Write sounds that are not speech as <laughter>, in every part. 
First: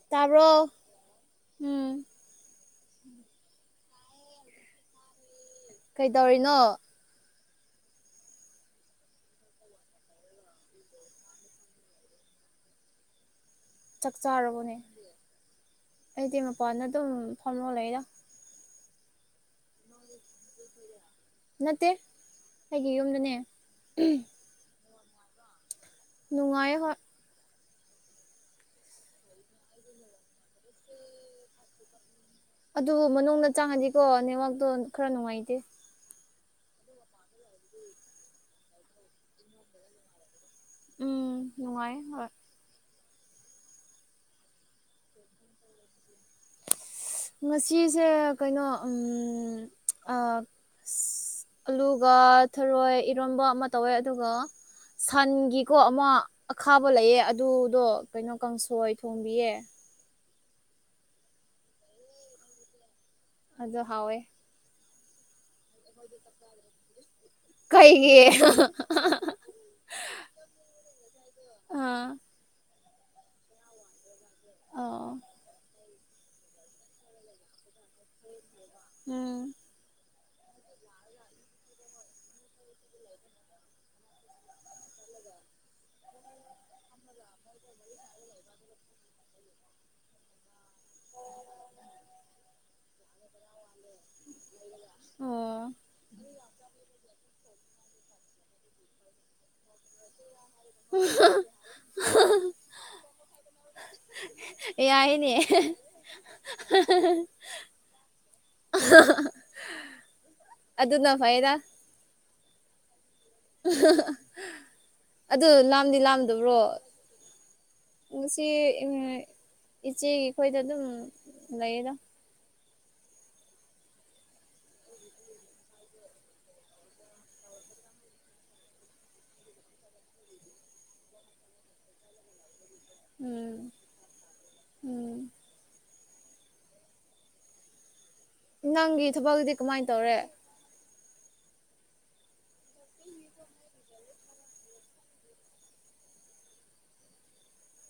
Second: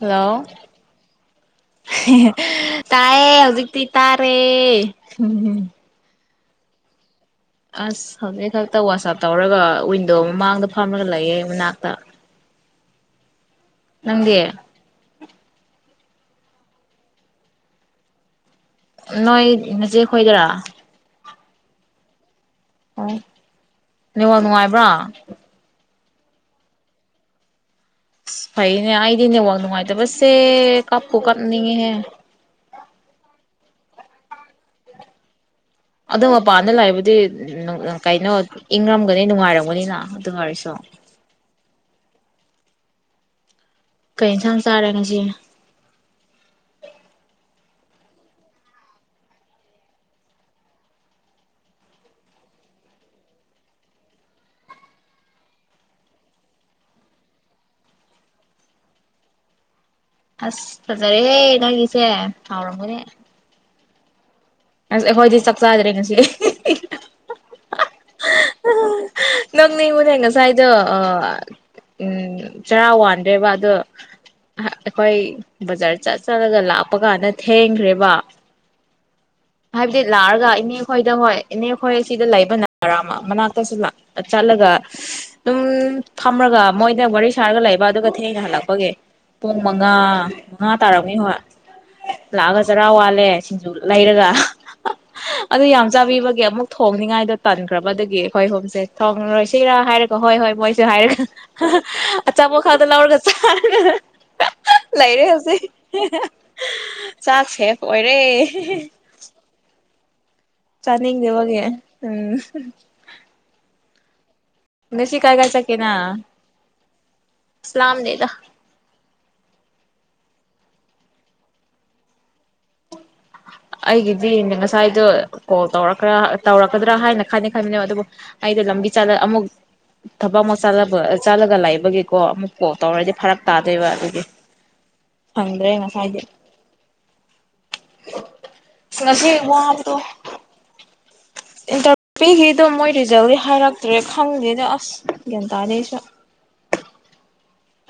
Hello ꯇꯥꯕ꯭ꯔꯣ ꯎꯝ ꯇꯥꯏꯌꯦ ꯍꯧꯖꯤꯛꯇꯤ ꯇꯥꯔꯦ ꯎꯝ ꯀꯩꯗꯧꯔꯤꯅꯣ ꯑꯁ ꯍꯧꯖꯤꯛ ꯈꯛꯇ ꯋꯥꯆꯞ ꯇꯧꯔꯒ ꯋꯤꯟꯗꯣ ꯑꯃ ꯃꯃꯥꯡꯗ ꯐꯝꯃꯒ ꯂꯩꯌꯦꯦ ꯃꯅꯥꯛꯇ ꯆꯥꯛ ꯅꯪꯗꯤ ꯆꯥꯔꯕꯅꯦ ꯑꯩꯗꯤ ꯃꯄꯥꯟꯅ ꯑꯗꯨꯝ ꯐꯝꯃꯣ ꯂꯩꯏꯗ ꯅꯣꯏ ꯉꯆꯦ ꯈꯣꯏꯗꯔꯥ ꯅꯠꯇꯦ ꯑꯩꯒꯤ ꯑꯣ ꯌꯨꯝꯗꯅꯦ ꯅꯦꯠꯋꯥꯛ ꯅꯨꯡꯉꯥꯏꯕ꯭ꯔꯥ ꯅꯨꯡꯉꯥꯏ ꯍꯣꯏ ꯐꯩꯅꯦ ꯑꯩꯗꯤ ꯅꯦꯠꯋꯥꯛ ꯅꯨꯡꯉꯥꯏꯇꯕꯁꯦ ꯀꯥꯞꯄꯨ ꯀꯥꯅꯤꯡꯉꯦꯍꯦ ꯑꯗꯨꯕꯨ ꯃꯅꯨꯡꯗꯗ ꯆꯪꯉꯗꯤꯀꯣ ꯅꯦꯠꯋꯥꯛꯇꯣ ꯈꯔ ꯅꯨꯡꯉꯥꯏꯇꯦ ꯑꯗꯣ ꯃꯄꯥꯟꯗ ꯂꯥꯛꯏꯕꯨꯗꯤ ꯀꯩꯅꯣ ꯏꯪꯔꯝꯒꯅꯤ ꯅꯨꯡꯉꯥꯏꯔꯝꯒꯅꯤꯅ ꯑꯗꯨ ꯑꯣꯏꯥꯏꯔꯁꯨ ꯎꯝ ꯅꯨꯡꯉꯥꯏ ꯍꯣꯏ ꯀꯩ ꯌꯦꯟꯁꯥꯡ ꯆꯥꯔꯦ ꯉꯁꯤꯅꯦ ꯉꯁꯤꯁꯦ ꯀꯩꯅꯣ ꯑꯁ ꯑꯂꯨꯒ ꯊꯔꯣꯏ ꯏꯔꯣꯟꯕ ꯑꯃ ꯇꯧꯋꯦ ꯑꯗꯨꯒ ꯁꯟꯒꯤꯀꯣ ꯑꯃ ꯑꯈꯥꯕ ꯂꯩꯌꯦ ꯑꯗꯨꯗꯣ ꯀꯩꯅꯣ ꯀꯥꯡꯁꯣꯏ ꯊꯣꯡꯕꯤꯌꯦ ꯑꯁ ꯐꯖꯔꯦ ꯅꯪꯒꯤꯁꯦ ꯍꯥꯎꯔꯝꯒꯅꯦ ꯍꯧꯖꯨ ꯍꯥꯎꯋꯦ ꯑꯁ ꯑꯩꯈꯣꯏꯗꯤ ꯆꯥꯛ ꯆꯥꯗ꯭ꯔꯦ ꯉꯁꯤ ꯀꯩꯒꯤ ꯅꯪꯅꯦ ꯑꯩꯉꯣꯟꯅꯦ ꯉꯁꯥꯏꯗ ꯑꯥ ꯎꯝ ꯆꯔꯥ ꯋꯥꯟꯗ꯭ꯔꯦꯕ ꯑꯗꯣ ꯑꯣ ꯑꯩꯈꯣꯏ ꯕꯖꯥꯔ ꯆꯠ ꯆꯠꯂꯒ ꯂꯥꯛꯄ ꯀꯥꯟꯗ ꯊꯦꯡꯈ꯭ꯔꯦ ꯋꯥ ꯎꯝ ꯍꯥꯏꯕꯗꯤ ꯂꯥꯛꯑꯒ ꯏꯅꯦ ꯈꯣꯏꯗ ꯍꯣꯏ ꯏꯅꯦ ꯈꯣꯏ ꯁꯤꯗ ꯂꯩꯕ ꯅꯠꯇꯔꯃ ꯃꯅꯥꯛꯇꯁꯨ ꯆꯠꯂꯒ ꯑꯗꯨꯝ ꯐꯝꯃꯒ ꯃꯣꯏꯗ ꯋꯥꯔꯤ ꯁꯥꯔꯒ ꯂꯩꯕ ꯑꯗꯨꯒ ꯊꯦꯡꯅ ꯍꯜꯂꯛꯄꯒꯤ ꯄꯨꯡ ꯃꯉꯥ ꯃꯉꯥ ꯇꯥꯔꯛꯩ ꯍꯣꯏ ꯂꯥꯛꯑꯒ ꯆꯖꯔꯥ ꯋꯥꯠꯂꯦ ꯁꯤꯡꯖꯨ ꯂꯩꯔꯒ ꯑꯗꯨ ꯑꯣ ꯌꯥꯝ ꯆꯥꯕꯤꯕꯒꯦ ꯑꯃꯨꯛ ꯊꯣꯡꯅꯤꯉꯥꯏꯗꯣ ꯇꯟꯈ꯭ꯔꯕ ꯑꯗꯨꯗꯨꯒꯤ ꯑꯩꯈꯣꯏ ꯍꯨꯝꯁꯦ ꯊꯣꯡꯉꯔꯣꯏꯁꯤꯔꯥ ꯍꯥꯏꯔꯒꯣ ꯍꯣꯏ ꯍꯣꯏ ꯃꯣꯏ ꯍꯥꯏꯔꯒ ꯑꯆꯥꯄꯣꯠ ꯈꯥꯗ ꯂꯧꯔꯒ ꯂꯩꯔꯦ ꯌꯥꯏꯅꯦ ꯍꯧꯖꯤꯛ ꯆꯥꯛ ꯁꯦꯐ ꯑꯣꯏꯔꯦ ꯆꯅꯤꯗꯦ ꯑꯗꯨꯅ ꯐꯩꯗ ꯍꯦ ꯎꯝ ꯑ <unintelligible> ꯉꯁꯤ ꯀꯥꯏ ꯑꯗꯨ ꯀꯥꯏ ꯆꯠꯀꯦ ꯂꯥꯝꯗꯤ ꯅꯪ ꯂꯥꯝꯗꯕ꯭ꯔꯣ ꯑꯁ ꯂꯥꯝꯗꯦꯗ ꯉꯁꯤ ꯏꯆꯦꯒꯤ ꯑꯩꯈꯣꯏꯗ ꯑꯗꯨꯝ ꯂꯩꯌꯦꯗ ꯑꯩꯒꯤꯗꯤ ꯉꯁꯥꯏꯗꯣ ꯀꯣꯜ ꯇꯧꯔꯛ꯭ꯔ ꯇꯧꯔꯛꯀꯗ꯭ꯔꯥ ꯍꯥꯏꯅ ꯈꯥꯏꯅ ꯈꯥꯏꯃꯤꯅꯦꯕ ꯑꯗꯨꯕꯨ ꯍꯥꯏꯗꯤꯣ ꯂꯝꯕꯤ ꯑꯃꯨꯛ ꯊꯕꯛ ꯑꯃꯨꯛ ꯆꯥꯂꯒ ꯂꯥꯛꯏꯕꯒꯤꯀꯣ ꯑꯃꯨꯛ ꯀꯣ ꯇꯧꯔꯗꯤ ꯐꯔꯛ ꯎꯝ ꯇꯥꯗꯣꯏꯕ ꯑꯗꯨꯒꯤ ꯎꯝ ꯑꯗ꯭ꯔꯦꯅ ꯍꯥꯏꯌꯦ ꯅꯪꯒꯤ ꯉꯁꯤ ꯊꯕꯛꯇꯗꯤ ꯋꯥ ꯀꯃꯥꯏꯅ ꯇꯧꯔꯦ ꯏꯟꯇꯔꯚꯨ ꯄꯤꯈꯤꯗꯣ ꯃꯣꯏ ꯔꯤꯖꯜꯗꯤ ꯍꯥꯏꯔꯛꯇ꯭ꯔꯦ ꯈꯪꯗꯦꯗ ꯑꯁ ꯦꯇꯥꯁ <unintelligible>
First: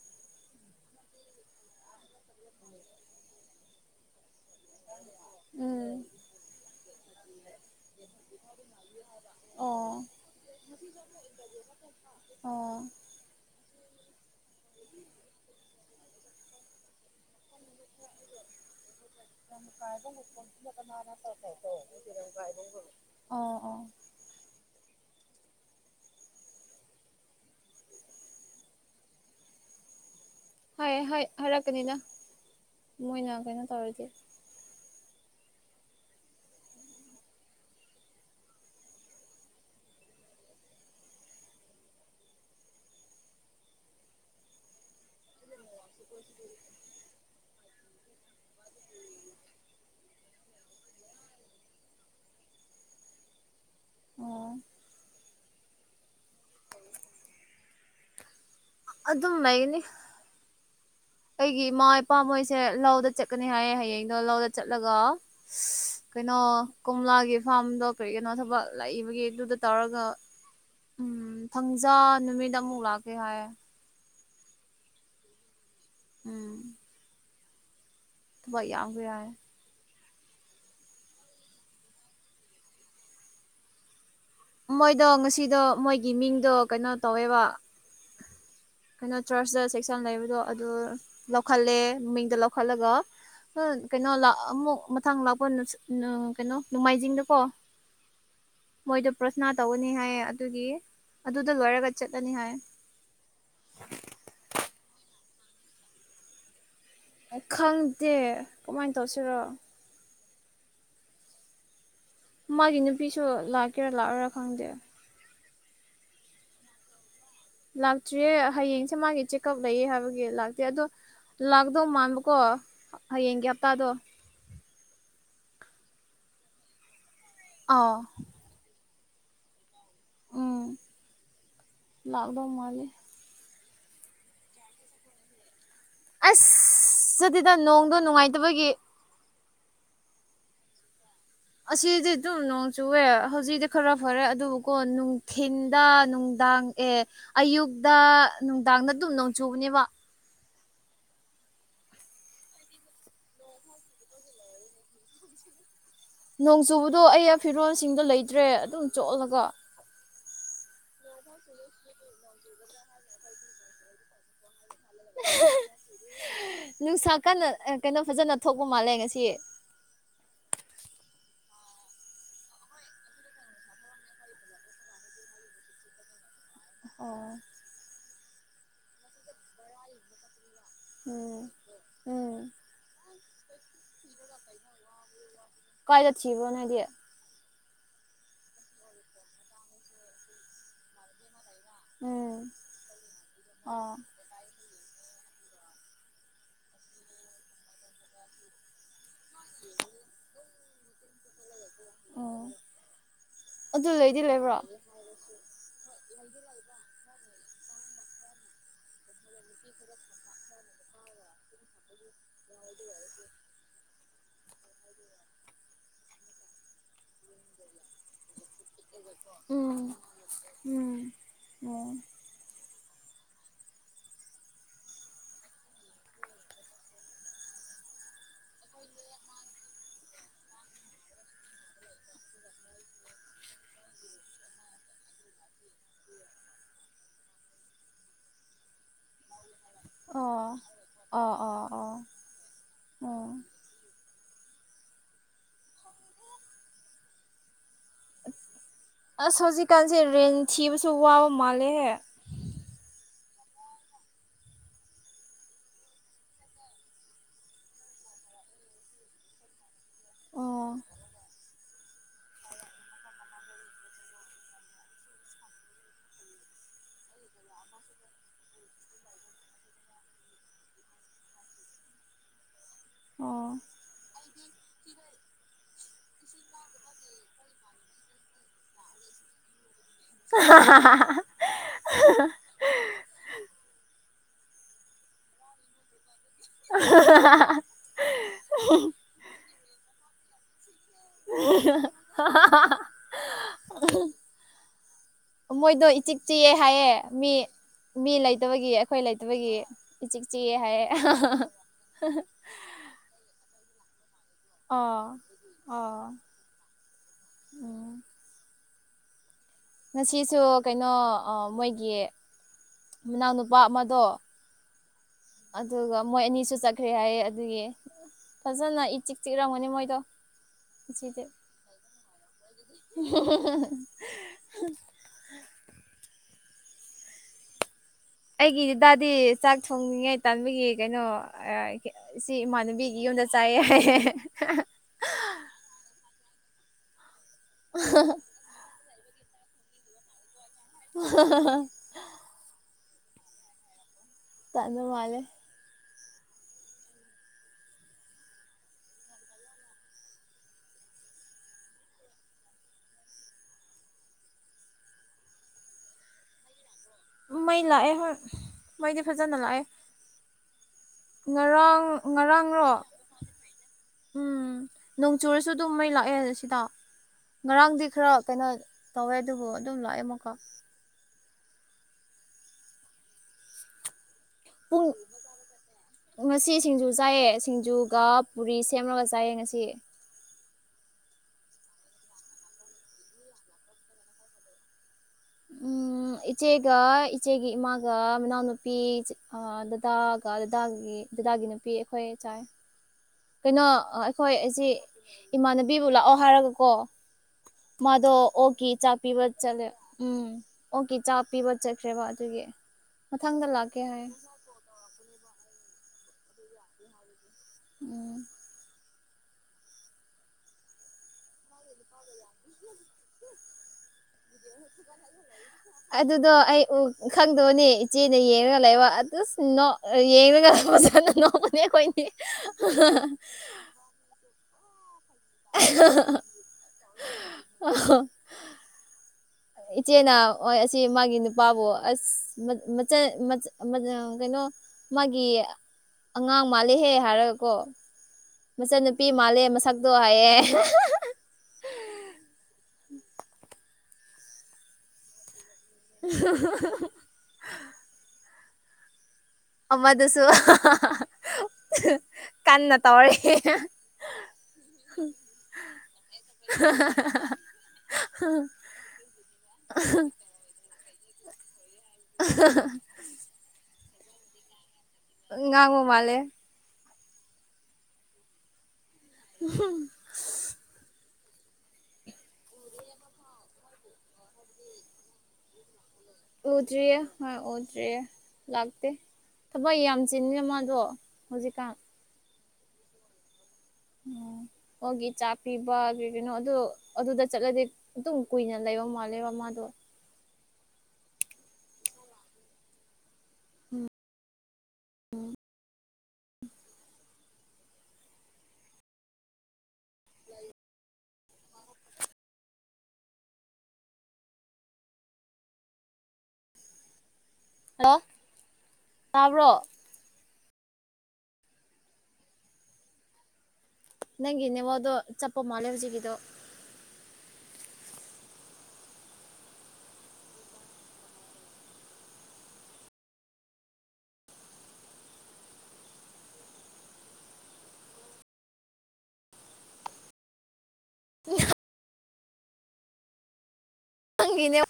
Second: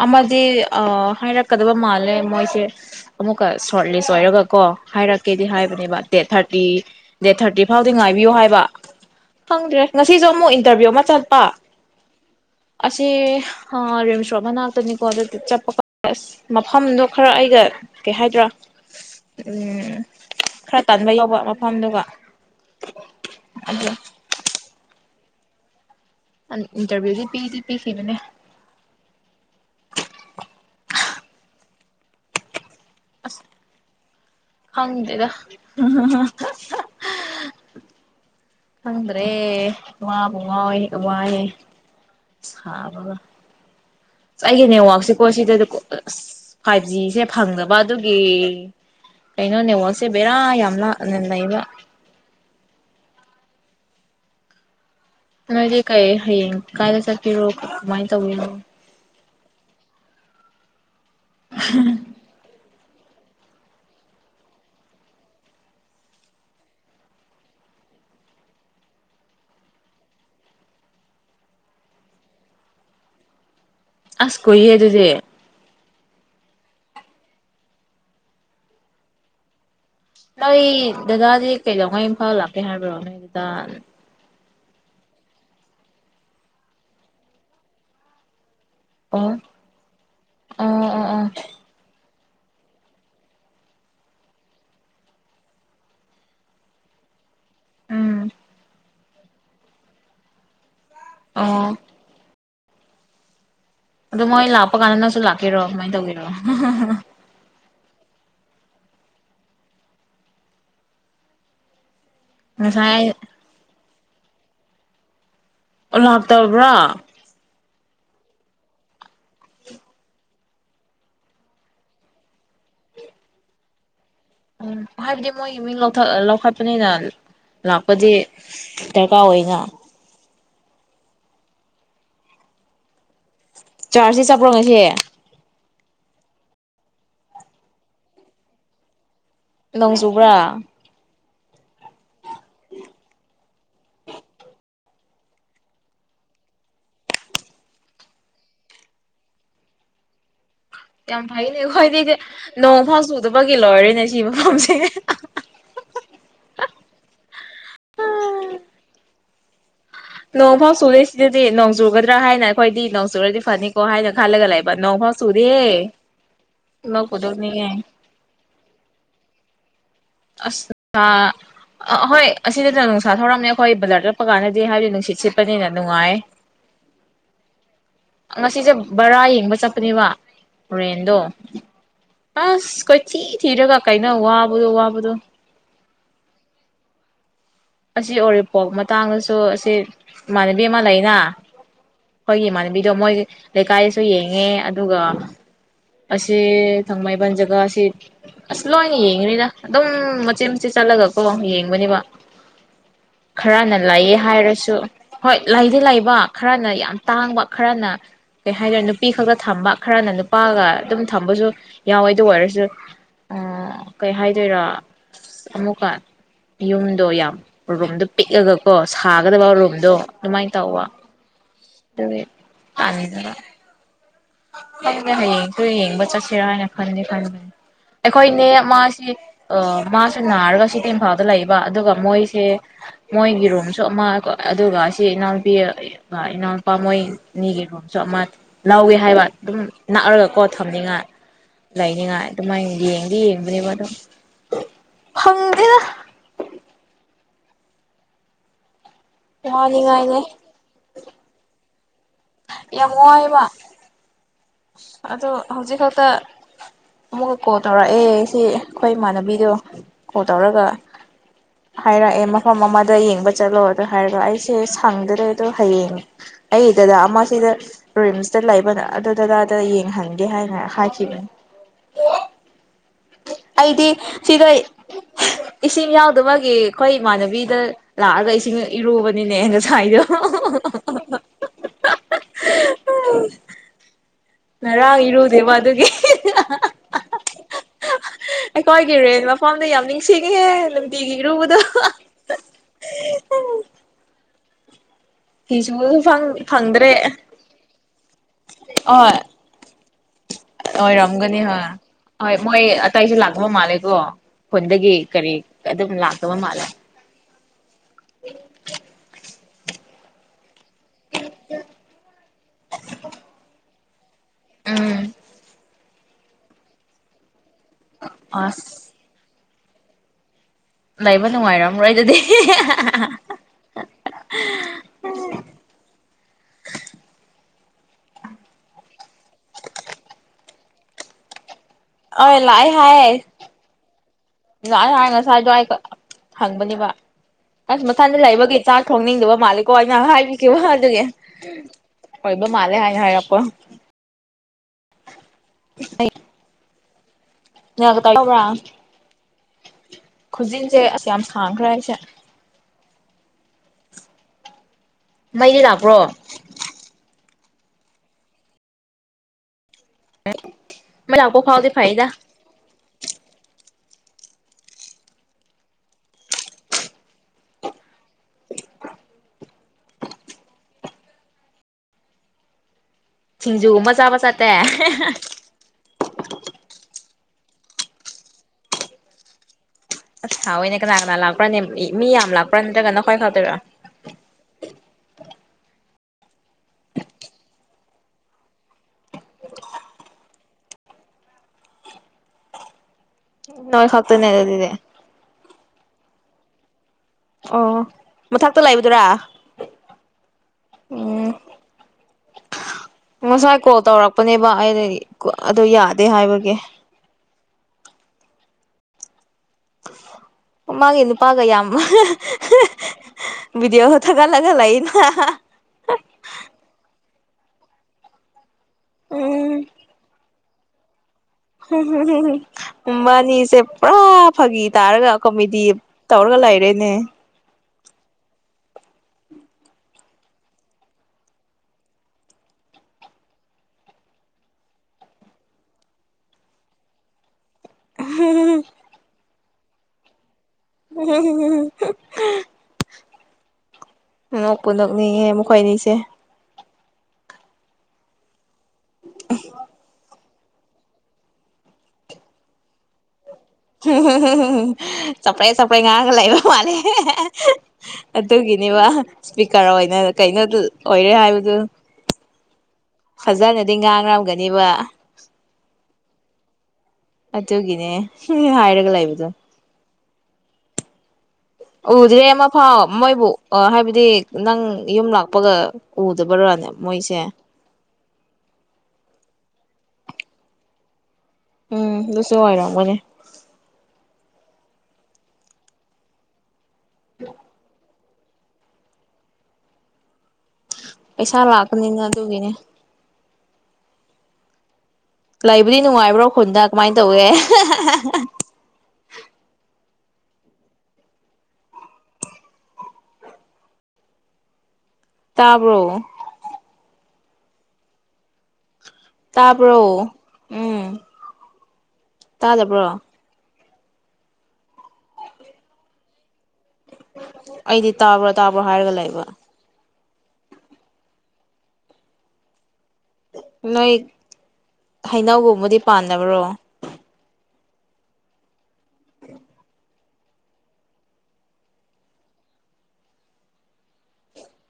ꯑꯃꯗꯤ ꯍꯥꯏꯔꯛꯀꯗꯕ ꯃꯥꯜꯂꯦ ꯃꯣꯏꯁꯦ ꯑꯃꯨꯛꯀ ꯁꯣꯔꯠ ꯂꯤꯁ ꯑꯣꯏꯔꯒ ꯀꯣ ꯍꯥꯏꯔꯛꯀꯦꯗꯤ ꯎꯝ ꯍꯥꯏꯕꯅꯦꯕ ꯗꯦꯠ ꯊꯥꯔꯇꯤ ꯗꯦꯠ ꯊꯥꯔꯇꯤ ꯐꯥꯎꯗꯤ ꯉꯥꯏꯕꯤꯌꯣ ꯍꯥꯏꯕ ꯈꯪꯗ꯭ꯔꯦ ꯑꯣ ꯉꯁꯤꯁꯨ ꯑꯃꯨꯛ ꯏꯟꯇꯔꯚꯤꯌꯨ ꯑꯃ ꯆꯠꯄ ꯑꯣ ꯑꯁꯤ ꯑꯥ ꯔꯤꯝꯁ ꯔꯣꯠ ꯃꯅꯥꯛꯇꯅꯤꯀꯣ ꯑꯗꯨꯗꯤ ꯆꯠꯄꯥ ꯑꯁ ꯃꯐꯝꯗꯣ ꯈꯔ ꯑꯩꯒ ꯀꯩ ꯍꯥꯏꯗ꯭ꯔꯥ ꯎꯝ ꯈꯔ <unintelligible> ꯇꯟꯕ ꯌꯥꯎꯕ ꯃꯐꯝꯗꯨꯒ ꯑꯥ ꯑꯗꯨ ꯑꯥ ꯑꯟ ꯏꯟꯇꯔꯚꯤꯌꯨꯗꯤ ꯄꯤꯗꯤ ꯄꯤꯈꯤꯕꯅꯦ‌꯫ ꯍꯥꯏ ꯍꯥꯏ ꯍꯥꯏꯔꯛꯀꯅꯤꯅ ꯃꯣꯏꯅ ꯀꯩꯅꯣ ꯇꯧꯔꯗꯤ ꯈꯪꯗꯦꯗ <unintelligible> ꯈꯪꯗ꯭ꯔꯦ ꯋꯥꯕꯨ ꯉꯥꯎꯏ ꯋꯥꯏꯌꯦ꯫ ꯁꯥꯕꯒ ꯑꯩꯒꯤ ꯅꯦꯠꯋꯥꯛꯁꯦꯀꯣ ꯁꯤꯗꯣ ꯑꯁ ꯐꯥꯏꯚ ꯖꯤꯁꯦ ꯐꯪꯗꯕ ꯑꯗꯨꯒꯤ ꯀꯩꯅꯣ ꯅꯦꯠꯋꯥꯛꯁꯦ ꯕꯦꯔꯥ ꯌꯥꯝ ꯂꯥꯛꯅ ꯂꯩꯕ꯫ ꯑꯣ ꯅꯣꯏꯗꯤ ꯀꯩ ꯍꯌꯦꯡ ꯀꯥꯏꯗ ꯆꯠꯄꯤꯔꯣ ꯀꯃꯥꯏꯅ ꯇꯧꯏꯅꯣ? ꯑꯗꯨꯝ ꯂꯩꯒꯅꯤ ꯑꯩꯒꯤ ꯏꯃꯥ ꯏꯄꯥ ꯃꯣꯏꯁꯦ ꯂꯧꯗ ꯆꯠꯀꯅꯤ ꯍꯥꯏꯌꯦ ꯍꯌꯦꯡꯗꯣ ꯂꯧꯗ ꯆꯠꯂꯒ ꯀꯩꯅꯣ ꯀꯣꯝꯂꯥꯒꯤ ꯐꯥꯔꯝꯗꯣ ꯀꯔꯤꯅꯣ ꯊꯕꯛ ꯂꯩꯕꯒꯤ ꯑꯗꯨꯗ ꯇꯧꯔꯒ ꯎꯝ ꯊꯪꯖꯥ ꯅꯨꯃꯤꯠ ꯑꯃꯨꯛ ꯂꯥꯛꯀꯦ ꯍꯥꯏ꯫ ꯑꯁ ꯀꯨꯏꯌꯦ ꯑꯗꯨꯗꯤ! ꯎꯝ ꯊꯕꯛ ꯌꯥꯝꯈ꯭ꯔꯦ ꯍꯥꯏ꯫ ꯅꯣꯏ ꯗꯗꯥꯗꯤ ꯀꯩꯗꯧꯉꯩ ꯏꯝꯐꯥꯜ ꯂꯥꯛꯀꯦ ꯍꯥꯏꯕ꯭ꯔꯣ ꯅꯣꯏ ꯗꯗꯥ ꯃꯣꯏꯗꯣ ꯉꯁꯤꯗꯣ ꯃꯣꯏꯒꯤ ꯃꯤꯡꯗꯣ ꯀꯩꯅꯣ ꯇꯧꯋꯦꯕ ꯀꯩꯅꯣ ꯑꯣ ꯆꯔꯆꯇ ꯆꯦꯛꯁꯥꯡ ꯂꯩꯕꯗꯣ ꯑꯗꯨ ꯑꯣ ꯑꯣ ꯑꯣ ꯂꯧꯈꯠꯂꯦ ꯃꯤꯡꯗ ꯂꯧꯈꯠꯂꯒ ꯍ ꯀꯩꯅꯣ ꯂꯥꯛ ꯑꯃꯨꯛ ꯃꯊꯪ ꯂꯥꯛꯄ ꯀꯩꯅꯣ ꯅꯣꯡꯃꯥꯏꯖꯤꯡꯗꯀꯣ ꯎꯝ ꯃꯣꯏꯗꯣ ꯄ꯭ꯔꯊꯅꯥ ꯇꯧꯒꯅꯤ ꯍꯥꯏ ꯑꯗꯨꯒꯤ ꯑꯗꯨꯗ ꯑꯣ ꯂꯣꯏꯔꯒ ꯆꯠꯂꯅꯤ ꯍꯥꯏ꯫ ꯑꯗꯣ ꯃꯣꯏ ꯂꯥꯛꯄ ꯀꯥꯟꯗ ꯅꯪꯁꯨ ꯂꯥꯛꯀꯦꯔꯣ ꯀꯃꯥꯏ ꯇꯧꯒꯦꯔꯣ? ꯈꯪꯗꯦ ꯀꯃꯥꯏ ꯇꯧꯁꯤꯔꯣ꯫ ꯃꯥꯒꯤ ꯉꯁꯥꯏ ꯅꯨꯄꯤꯁꯨ ꯂꯥꯛꯀꯦꯔꯥ ꯂꯥꯛꯑꯣꯏꯔꯥ ꯈꯪꯗꯦ꯫ ꯑꯣ ꯂꯥꯛꯇꯕ꯭ꯔꯥ ꯂꯥꯛꯇ꯭ꯔꯤꯌꯦ ꯍꯌꯦꯡꯁꯦ ꯃꯥꯒꯤ ꯆꯦꯛꯑꯞ ꯂꯩꯌꯦ ꯍꯥꯏꯕꯒꯤ ꯂꯥꯛꯇꯦ ꯑꯗꯣ ꯂꯥꯛꯀꯗꯧ ꯃꯥꯟꯕꯀꯣ ꯍꯌꯦꯡꯒꯤ ꯍꯞꯇꯥꯗꯣ꯫ ꯎꯝ ꯍꯥꯏꯕꯗꯤ ꯃꯣꯏꯒꯤ ꯃꯤꯡ ꯂꯧꯊ ꯂꯧꯈꯠꯄꯅꯤꯅ ꯑꯥꯎ ꯂꯥꯛꯄꯗꯤ ꯗꯔꯀꯥꯔ ꯑꯣꯏꯅ ꯂꯥꯛꯀꯗꯧ ꯃꯥꯜꯂꯦ꯫ ꯆꯥꯔꯆꯁꯤ ꯆꯠꯄ꯭ꯔꯣ ꯉꯁꯤ? ꯑꯁ ꯆꯠꯇꯦꯗ ꯅꯣꯡꯗꯣ ꯅꯨꯡꯉꯥꯏꯇꯕꯒꯤ꯫ ꯅꯣꯡ ꯆꯨꯕ꯭ꯔꯥ? ꯑꯁꯤꯗꯤ ꯑꯗꯨꯝ ꯅꯣꯡ ꯆꯨꯑꯦ ꯍꯧꯖꯤꯛꯗ ꯈꯔ ꯐꯔꯦ ꯑꯗꯨꯕꯨꯀꯣ ꯅꯨꯡꯊꯤꯟꯗ ꯅꯨꯡꯗꯥꯡ ꯑꯦ ꯑꯌꯨꯛꯗ ꯅꯨꯡꯗꯥꯡꯗ ꯑꯗꯨꯝ ꯅꯣꯡꯆꯨꯕꯅꯦꯕ꯫ ꯌꯥꯝ ꯐꯩꯅꯦ ꯈꯣꯏꯗꯤꯗꯤ ꯅꯣꯡ ꯐꯥꯎ ꯆꯨꯗꯕꯒꯤ ꯂꯣꯏꯔꯦꯅꯦ ꯁꯤ ꯃꯐꯝꯁꯦ꯫ ꯅꯣꯡ ꯆꯨꯕꯗꯣ ꯑꯩ ꯐꯤꯔꯣꯜꯁꯤꯡꯗꯣ ꯂꯩꯇ꯭ꯔꯦ ꯑꯗꯨꯝ ꯆꯣꯠꯂꯒ ꯅꯣꯡ ꯐꯥꯎ ꯆꯨꯨꯗꯦ ꯁꯤꯗꯗꯤ ꯅꯣꯡ ꯆꯨꯒꯗ꯭ꯔꯥ ꯍꯥꯏꯅ ꯑꯩꯈꯣꯏꯗꯤ ꯅꯣꯡ ꯆꯨꯔꯗꯤ ꯐꯅꯤꯀꯣ ꯍꯥꯏꯅ ꯈꯜꯂꯒ ꯂꯩ ꯕ ꯅꯣꯡꯐꯧ ꯆꯨꯗꯦ ꯅꯨꯡꯁꯥ ꯅꯣꯛꯄꯨ ꯀꯟꯅ ꯅꯣꯛꯅꯤꯡ ꯉꯦ꯫ ꯀꯩꯅꯣ ꯐꯖꯅ ꯊꯣꯛꯄ ꯃꯥꯜꯂꯦ ꯉꯁꯤ ꯑꯁ ꯑ ꯑ ꯑꯍꯣꯏ ꯑꯁꯤꯗꯁꯨ ꯅꯨꯡꯁꯥ ꯊꯧꯔꯝꯅꯦ ꯑꯩꯈꯣꯏ ꯕꯖꯥꯔ ꯆꯠꯄ ꯀꯥꯟꯗꯗꯤ ꯍꯥꯏꯕꯗꯤ ꯅꯨꯡꯁꯤꯠ ꯁꯤꯠꯄꯅꯤꯅ ꯅꯨꯡꯉꯥꯏ꯫ ꯑꯣ ꯉꯁꯤꯁꯦ ꯕꯔꯥ ꯌꯦꯡꯕ ꯆꯠꯄꯅꯦꯕ꯫ ꯔꯦꯟꯗꯣ ꯎꯝ ꯎꯝ ꯑꯁ ꯀꯣꯏꯊꯤ ꯊꯤꯔꯒ ꯀꯩꯅꯣ ꯋꯥꯕꯗꯣ ꯋꯥꯕꯗꯣ! ꯀꯥꯏꯗ ꯊꯤꯕ ꯅꯣꯏꯗꯤ? ꯑꯁꯤ ꯑꯣꯔꯤꯄꯣꯛ ꯃꯇꯥꯡꯗꯁꯨ ꯑꯁꯤ ꯏꯃꯥꯟꯅꯕꯤ ꯑꯃ ꯂꯩꯅ ꯑꯩꯈꯣꯏꯒꯤ ꯎꯝ ꯏꯃꯥꯟꯅꯕꯤꯗꯣ ꯃꯣꯏꯒꯤ ꯑꯣ ꯂꯩꯀꯥꯏꯁꯨ ꯌꯦꯡ ꯪꯉꯦ ꯑꯗꯨꯒ ꯑꯁꯤ ꯊꯥꯡꯃꯩꯕꯟ ꯖꯒꯥꯁꯤ ꯑꯁ ꯂꯣꯏꯅ ꯌꯦꯡꯉꯅꯤꯗ ꯑꯗꯨꯝ ꯃꯆꯤꯠ ꯃꯆꯤꯠ ꯆꯠꯂꯒꯀꯣ ꯌꯦꯡꯕꯅꯦꯕ ꯎꯝ ꯈꯔꯅ ꯑꯗꯨ ꯂꯩꯌꯦ ꯂꯩꯗꯤ ꯂꯩꯕ꯭ꯔꯣ ꯍꯥꯏꯔꯁꯨ ꯍꯣꯏ ꯂꯩꯗꯤ ꯂꯩꯕ ꯈꯔꯅ ꯌꯥꯝ ꯇꯥꯡꯕ ꯈꯔꯅ ꯀꯩ ꯍꯥꯏꯗꯣꯏ ꯅꯨꯞ ꯄꯤ ꯈꯥꯒ ꯊꯝꯕ ꯈꯔꯅ ꯅꯨꯄꯥꯒ ꯑꯗꯨꯝ ꯊꯝꯕꯁꯨ ꯌꯥꯎꯋꯦ ꯑꯗꯨ ꯑꯣꯏꯔꯁꯨ ꯑ ꯀꯩ ꯍꯥꯏꯗꯣꯏꯔꯥ ꯑꯁ ꯑꯃꯨꯛꯀ ꯌꯨꯝꯗꯣ ꯌꯥꯝ ꯔꯨꯝꯗꯣ ꯄꯤꯛꯑꯒ ꯀꯣ ꯁꯥꯒꯗꯕ ꯔꯨꯝꯗꯣ ꯎꯝ ꯑꯗꯨꯃꯥꯏꯟ ꯇꯧꯕ ꯎꯝ ꯎꯝ ꯑꯗꯨꯒꯤ ꯄꯥꯕ ꯈꯪꯗꯦ ꯍꯌꯦꯡ ꯈꯣꯏ ꯌꯦꯡꯕ ꯆꯠꯁꯤꯔ ꯍꯥꯏꯅ ꯈꯟꯗꯤ ꯈꯟꯕꯅꯤ ꯑꯩꯈꯣꯏ ꯅꯦ ꯑꯃꯥꯁꯤ ꯑ ꯃꯥꯁꯨ ꯅꯥꯔꯒ ꯁꯤꯇꯤꯝꯐꯥꯜꯗ ꯂꯩꯕ ꯑꯗꯨꯒ ꯃꯣꯏꯁꯦ ꯃꯣꯏꯒꯤ ꯔꯣꯝꯁꯨ ꯑꯃ ꯑꯗꯨꯒ ꯁꯤ ꯏꯅꯥꯎꯅꯨꯄꯤ ꯑꯗꯨꯒ ꯏꯅꯥꯎꯅꯨꯄꯥ ꯃꯣꯏꯅꯤꯒꯤ ꯔꯣꯝꯁꯨ ꯑꯃ ꯂꯧꯏ ꯍꯥꯏꯕ ꯑꯗꯨꯝ ꯅꯛꯑꯔꯀꯣ ꯑꯣ ꯊꯝꯅꯤꯡꯉꯥꯏ ꯑꯣ ꯑꯣ ꯑꯣ ꯂꯩꯅꯤꯡꯉꯥꯏ ꯑꯗꯨꯃꯥꯏꯅ ꯌꯦꯡꯗꯤ ꯎꯝ ꯌꯦꯡꯕꯅꯦꯕ ꯑꯗꯨꯝ ꯐꯪꯗꯦꯗ ꯑꯁ ꯍꯧꯖꯤꯛꯀꯥꯟꯁꯦ ꯋꯥꯅꯤꯡꯉꯥꯏꯅꯦ ꯔꯦꯟ ꯊꯤꯕꯁꯨ ꯋꯥꯕ ꯃꯥꯜꯂꯦꯍꯦ ꯌꯥꯝ ꯋꯥꯏꯌꯦꯕ ꯑꯁ ꯑꯗꯣ ꯍꯧꯖꯤꯛ ꯈꯛꯇ ꯑꯃꯨꯛꯀ ꯀꯣꯜ ꯇꯧꯔꯛꯑꯦ ꯁꯤ ꯑꯩꯈꯣꯏ ꯏꯃꯥꯟꯅꯕꯤꯗꯣ ꯀꯣꯜ ꯇꯧꯔꯒ ꯑꯣ ꯍꯥꯏꯔꯛꯑꯦ ꯃꯐꯝ ꯑꯃꯗ ꯌꯦꯡꯕ ꯆꯠꯂꯣ ꯑꯗꯨ ꯍꯥꯏꯔꯒ ꯑꯩꯁꯦ ꯁꯪꯗ꯭ꯔꯦ ꯑꯗꯣ ꯍꯌꯦꯡ ꯑꯩ ꯗꯥꯗꯥ ꯑꯃ ꯁꯤꯗ ꯔꯤꯝꯁꯇ ꯂꯩꯕꯅ ꯑꯗꯨ ꯗꯥꯗꯥꯗ ꯌꯦꯡꯍꯟꯒꯦ ꯍꯥꯏꯅ ꯍꯥꯏꯈꯤꯕꯅꯤ ꯑꯣ ꯇꯤ ꯁꯤꯗ ꯏꯁꯤꯡ ꯌꯥꯎꯗꯕꯒꯤ ꯑꯩꯈꯣꯏ ꯏꯃꯥꯟꯅꯕꯤꯗ ꯂꯥꯛꯑꯒ ꯏꯁꯤꯡ ꯏꯔꯨꯕꯅꯤꯅꯦ ꯉꯁꯥꯏꯗꯣ <unintelligible> ꯉꯔꯥꯡ ꯏꯔꯨꯗꯦꯕ ꯑꯗꯨꯒꯤ <unintelligible> ꯑꯩꯈꯣꯏꯒꯤ ꯔꯦꯟ ꯃꯐꯝꯗꯣ ꯌꯥꯝ ꯅꯤꯡꯁꯤꯡꯉꯤꯍꯦ ꯇꯤꯒꯤ ꯏꯔꯨꯕꯗꯣ ꯃꯣꯏꯗꯣ ꯐꯤꯁꯨꯕꯁꯨ ꯏꯆꯤꯛ ꯆꯤꯛꯑꯦ ꯐꯪꯗ꯭ꯔꯦ ꯍꯥꯏꯑꯦ ꯃꯤ ꯃꯤ ꯂꯩꯇꯕꯒꯤ ꯑꯩꯈꯣꯏ ꯍꯣꯏ ꯂꯩꯇꯕꯒꯤ ꯏꯆꯤꯛ ꯆꯤꯛꯑꯦ ꯍꯥꯏꯌꯦ ꯑꯣꯏꯔꯝꯒꯅꯤ ꯍꯣꯏ ꯍꯣꯏ ꯃꯣꯏ ꯑꯇꯩꯁꯨ ꯂꯥꯛꯇꯕ ꯃꯥꯜꯂꯦꯀꯣ ꯈꯨꯟꯗꯒꯤ ꯑꯣ ꯀꯔꯤ ꯑꯗꯨꯝ ꯑꯣ ꯂꯥꯛꯇꯕ ꯃꯥꯜꯂꯦ ꯎꯝ <inaudible> ꯉꯁꯤꯁꯨ ꯀꯩꯅꯣ ꯑ ꯃꯣꯏꯒꯤ ꯃꯅꯥꯎꯅꯨꯄꯥ ꯑꯃꯗꯣ ꯎꯝ ꯑꯗꯨꯒ ꯃꯣꯏ ꯑꯅꯤꯁꯨ ꯆꯠꯈ꯭ꯔꯦ ꯍꯥꯏꯌꯦ ꯑꯗꯨꯒꯤ ꯐꯖꯅ ꯑꯁ ꯏꯆꯤꯛ ꯆꯤꯛꯂꯝꯒꯅꯤ ꯃꯣꯏꯗꯣ ꯉꯁꯤꯗꯤ ꯂꯩꯕ ꯅꯨꯡꯉꯥꯏꯔꯝꯔꯣꯏ ꯑꯗꯨꯗꯤ ꯑꯩꯒꯤ ꯗꯥꯗꯥꯗꯤ ꯆꯥꯛ ꯊꯣꯡꯅꯤꯡꯉꯥꯏ ꯇꯥꯟꯕꯒꯤ ꯀꯩꯅꯣ ꯑ ꯑꯣꯏ ꯂꯥꯛꯑꯦ ꯍꯥꯏ ꯂꯥꯛꯑꯦ ꯍꯥꯏ ꯉꯁꯥꯏꯗꯣ ꯑꯩꯒ ꯍꯪꯕꯅꯦꯕ ꯑꯁ ꯃꯊꯟꯗ ꯂꯩꯕꯒꯤ ꯆꯥꯛ ꯊꯣꯡꯅꯤꯡꯗꯕ ꯃꯥꯜꯂꯦꯀꯣ ꯑꯩꯅ ꯍꯥꯏ ꯀꯩꯕ ꯑꯗꯨꯒꯤ ꯑꯣꯏꯕ ꯃꯥꯜꯂꯦ ꯍꯥꯏꯅ ꯍꯥꯏꯔꯛꯄ ꯇꯟꯕ ꯃꯥꯜꯂꯦ <unintelligible> ꯅꯦꯜ ꯀꯠꯇꯔ ꯌꯥꯎꯕꯔ ꯈꯨꯖꯤꯟꯁꯦ ꯑꯁ ꯌꯥꯝ ꯁꯥꯡꯈ꯭ꯔꯦ ꯑꯩꯁꯦ ꯃꯩꯗꯤ ꯂꯥꯛꯄ꯭ꯔꯣ ꯃꯩ ꯂꯥꯛꯑꯦ ꯍꯣꯏ ꯃꯩꯗꯤ ꯐꯖꯅ ꯂꯥꯛꯑꯦ <unintelligible> ꯐꯥꯎꯗꯤ ꯉꯔꯥꯡ ꯐꯩꯗ ꯉꯔꯥꯡꯂꯣ ꯎꯝ ꯅꯣꯡ ꯆꯨꯔꯁꯨ ꯑꯗꯨꯝ ꯃꯩ ꯂꯥꯛꯑꯦ ꯁꯤꯗ ꯉꯔꯥꯡꯗꯤ ꯈꯔ ꯀꯩꯅꯣ ꯇꯧꯋꯦ ꯑꯗꯨꯕꯨ ꯑꯗꯨꯝ ꯂꯥꯛꯑꯦꯃꯣꯀꯣ ꯁꯤꯡꯖꯨꯒꯨꯝꯕ ꯆꯥꯕ ꯆꯥꯠ ꯍꯨꯡ ꯉꯁꯤ ꯁꯤꯡꯖꯨ ꯆꯥꯏꯌꯦ ꯁꯤꯡꯖꯨꯒ ꯄꯨꯔꯤ ꯁꯦꯝꯂꯒ ꯆꯥꯏꯌꯦ ꯉꯁꯤ ꯑꯁ ꯍꯥꯎꯏꯅꯦ ꯀꯅꯥ ꯀꯅꯥ ꯂꯥꯛꯄ꯭ꯔꯥꯅ ꯃꯤ ꯌꯥꯝ ꯂꯥꯛꯄ꯭ꯔꯥ ꯅꯠꯇꯒꯅ ꯈ꯭ꯋꯥꯏ ꯈꯥꯎꯗꯣꯏꯔꯑꯣ ꯑꯣ ꯏꯆꯦꯒ ꯏꯆꯦꯒꯤ ꯏꯃꯥꯒ ꯃꯅꯥꯎꯅꯨꯄꯤ ꯗꯗꯥꯒ ꯗꯗꯥꯒꯒꯤ ꯗꯥꯒꯤ ꯅꯨꯄꯤ ꯑꯩꯈꯣꯏ ꯆꯥꯏ ꯀꯩꯅꯣ ꯅꯣꯏ ꯑꯩꯈꯣꯏ ꯈꯛꯇꯅꯦ ꯑꯩꯁꯤ ꯑꯗꯨꯗꯤ ꯏꯃꯥꯟꯅꯕꯤꯕꯨ ꯂꯥꯛꯑꯣ ꯍꯥꯏꯔꯒꯀꯣ ꯑꯣ ꯃꯥꯗꯣ ꯃꯊꯛꯇ ꯑꯣꯀꯤ ꯆꯥ ꯂꯩꯕꯗꯨꯔꯥ ꯄꯤꯕ ꯆꯂꯦ ꯎꯝ ꯑꯣꯀ ꯆꯥ ꯎꯝ ꯄꯤꯕ ꯆꯠꯈ꯭ꯔꯦꯕ ꯑꯗꯨꯒꯤ ꯃꯊꯪꯗ ꯉꯁꯥꯏ ꯀꯣꯜ ꯂꯥꯛꯀꯦ ꯍꯥꯏ ꯇꯧꯔꯛꯄꯅꯦꯕ ꯑꯩ ꯑꯗꯨ ꯌꯥꯗꯦ ꯍꯥꯏꯕꯒꯤ ꯎꯝ ꯃꯥꯒꯤ ꯅꯨꯄꯥꯒ ꯌꯥꯝ ꯕꯤꯗꯤꯑꯣ ꯊꯒꯥꯠꯂꯒ ꯂꯩ ꯑꯗꯨꯗꯣ ꯑꯩ ꯎ ꯈꯪꯗꯧꯅꯦ ꯏꯆꯦꯗ ꯌꯦꯡꯉꯒ ꯂꯩꯕ ꯑꯗꯨ ꯌꯦꯡꯉꯒ ꯂꯩ ꯅꯈꯣꯏꯅꯤ ꯃꯕꯥꯅꯤꯁꯦ ꯄꯨꯔꯥ ꯐꯥꯒꯤ ꯇꯥꯔꯒ ꯀꯣꯃꯦꯗꯤ ꯇꯧꯔꯒ ꯂꯩꯔꯦꯅꯦ ꯑꯍꯣ ꯏꯆꯦꯅ ꯑꯣꯏ ꯑꯁꯤ ꯃꯥꯒꯤ ꯅꯨꯄꯥꯕꯨ ꯑꯁ ꯀꯩꯅꯣ ꯃꯥꯒꯤ ꯑꯉꯥꯡ ꯃꯥꯜꯂꯦꯍꯦ ꯍꯥꯏꯔ ꯀꯣ ꯃꯆꯟꯅꯨꯄꯤ ꯃꯥꯜꯂꯦ ꯃꯁꯛꯇꯣ ꯍꯥꯏꯌꯦ <inaudible> ꯅꯣꯛꯄꯗ ꯎꯏꯌꯦ ꯃꯈꯣꯏ ꯑꯅꯤꯁꯦ <inaudible> ꯑꯃꯗꯨꯁꯨ ꯀꯟꯅ ꯇꯧꯔꯤ ꯆꯄꯦꯡ ꯆꯥꯄꯦꯡ ꯉꯥꯡꯉꯒ ꯂꯩꯕ ꯃꯥꯜꯂꯦ ꯑꯗꯨꯒꯤꯅꯦꯕ ꯏꯁꯄꯤꯀꯔ ꯑꯣꯏꯅ ꯀꯩꯅꯣ ꯑꯣꯏꯔꯦ ꯍꯥꯏꯕꯗꯨ <inaudible> ꯐꯖꯅꯗꯤ ꯉꯥꯡꯔꯝꯒꯅꯦꯕ ꯉꯥꯡꯕ ꯃꯥꯂꯦ ꯑꯗꯨꯒꯤꯅꯦ ꯍꯥꯏꯔꯒ ꯂꯩꯕꯗꯣ ꯍꯨꯝ ꯎꯗ꯭ꯔꯦ ꯑꯃ ꯐꯥꯎ ꯃꯣꯏꯕꯨ ꯍꯥꯏꯕꯗꯤ ꯅꯪ ꯌꯨꯝ ꯂꯥꯛꯄꯒ ꯎꯗꯕꯔꯥꯅꯦ ꯎꯗꯔꯤꯌꯦ ꯃꯣꯏꯁꯦ ꯍꯣꯌ ꯎꯗꯔꯤꯌꯦ ꯂꯥꯛꯇꯦ ꯊꯕꯛ ꯌꯥꯝ ꯆꯤꯅꯤꯅ ꯃꯥꯗꯣ ꯍꯧꯖꯤꯛ ꯎꯝ ꯑꯗꯨꯁꯨ ꯑꯣꯏꯔꯝꯒꯅꯤ ꯎꯝ ꯑꯣꯒꯤ ꯆꯥꯛ ꯄꯤꯕ ꯀꯩ ꯀꯩꯅꯣ ꯑꯗꯨ ꯑꯗꯨꯗ ꯆꯠꯂꯗꯤ ꯑꯗꯨꯝ ꯀꯨꯏꯅ ꯂꯩꯕ ꯃꯥꯜꯂꯦꯕ ꯃꯥꯗꯣ ꯄꯩꯁꯥ ꯂꯥꯛꯄꯅꯤꯅ ꯑꯗꯨꯒꯤꯅꯦ ꯂꯩꯕꯨꯗꯤ ꯅꯨꯡꯉꯥꯏꯕ꯭ꯔꯣ ꯈꯨꯟꯗ ꯀꯃꯥꯏꯅ ꯇꯧꯒꯦ ꯇꯥꯕ꯭ꯔꯣ ꯍꯜꯂꯣ ꯇꯥꯕ꯭ꯔꯣ ꯇꯥꯕꯔꯣ ꯎꯟ ꯇꯥꯗꯕ꯭ꯔꯣ ꯅꯪꯒꯤ ꯅꯤꯋꯥꯔꯛꯇꯣ ꯆꯞꯄ ꯃꯥꯂꯦ ꯍꯧꯖꯤꯛꯀꯤꯗꯣ ꯑꯩꯗꯤ ꯇꯥꯕ꯭ꯔꯣ ꯇꯥꯕ꯭ꯔꯣ ꯍꯥꯏꯔꯒ ꯂꯩꯕ ꯅꯣꯏ ꯍꯩꯅꯒꯨꯝꯕꯨꯗꯤ ꯄꯥꯟꯗꯕ꯭ꯔꯣ ꯅꯪꯒꯤꯅꯦ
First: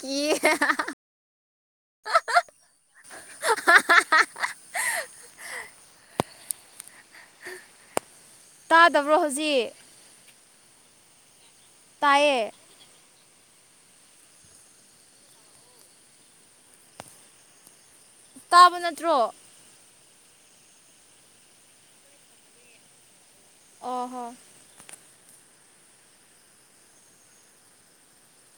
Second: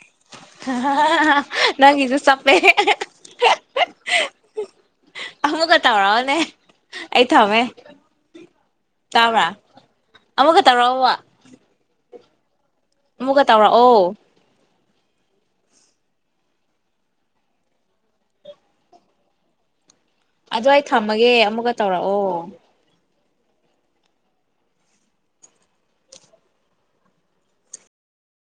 ꯀꯤꯌꯦ <inaudible> ꯅꯪ ꯒꯤꯁꯨ ꯆꯞꯄꯦ ꯑꯃꯨꯛꯀꯥ ꯇꯧꯔꯛꯑꯣꯅꯦ ꯑꯩ ꯊꯝꯃꯦ ꯇꯥꯗꯕ꯭ꯔꯣ ꯍꯧꯖꯤꯛ ꯑꯃꯛꯒ ꯇꯧꯔꯛꯎꯕ ꯇꯥꯏꯌꯦ ꯑꯃꯨꯛꯀꯥ ꯇꯧ꯭ꯔꯛꯑꯣ ꯇꯥꯕ ꯅꯠꯇ꯭ꯔꯣ ꯑꯗꯣ ꯑꯩ ꯊꯝꯃꯒꯦ ꯑꯃꯨꯛꯀ ꯇꯧꯔꯛꯑꯣ ꯑꯣ ꯍꯣ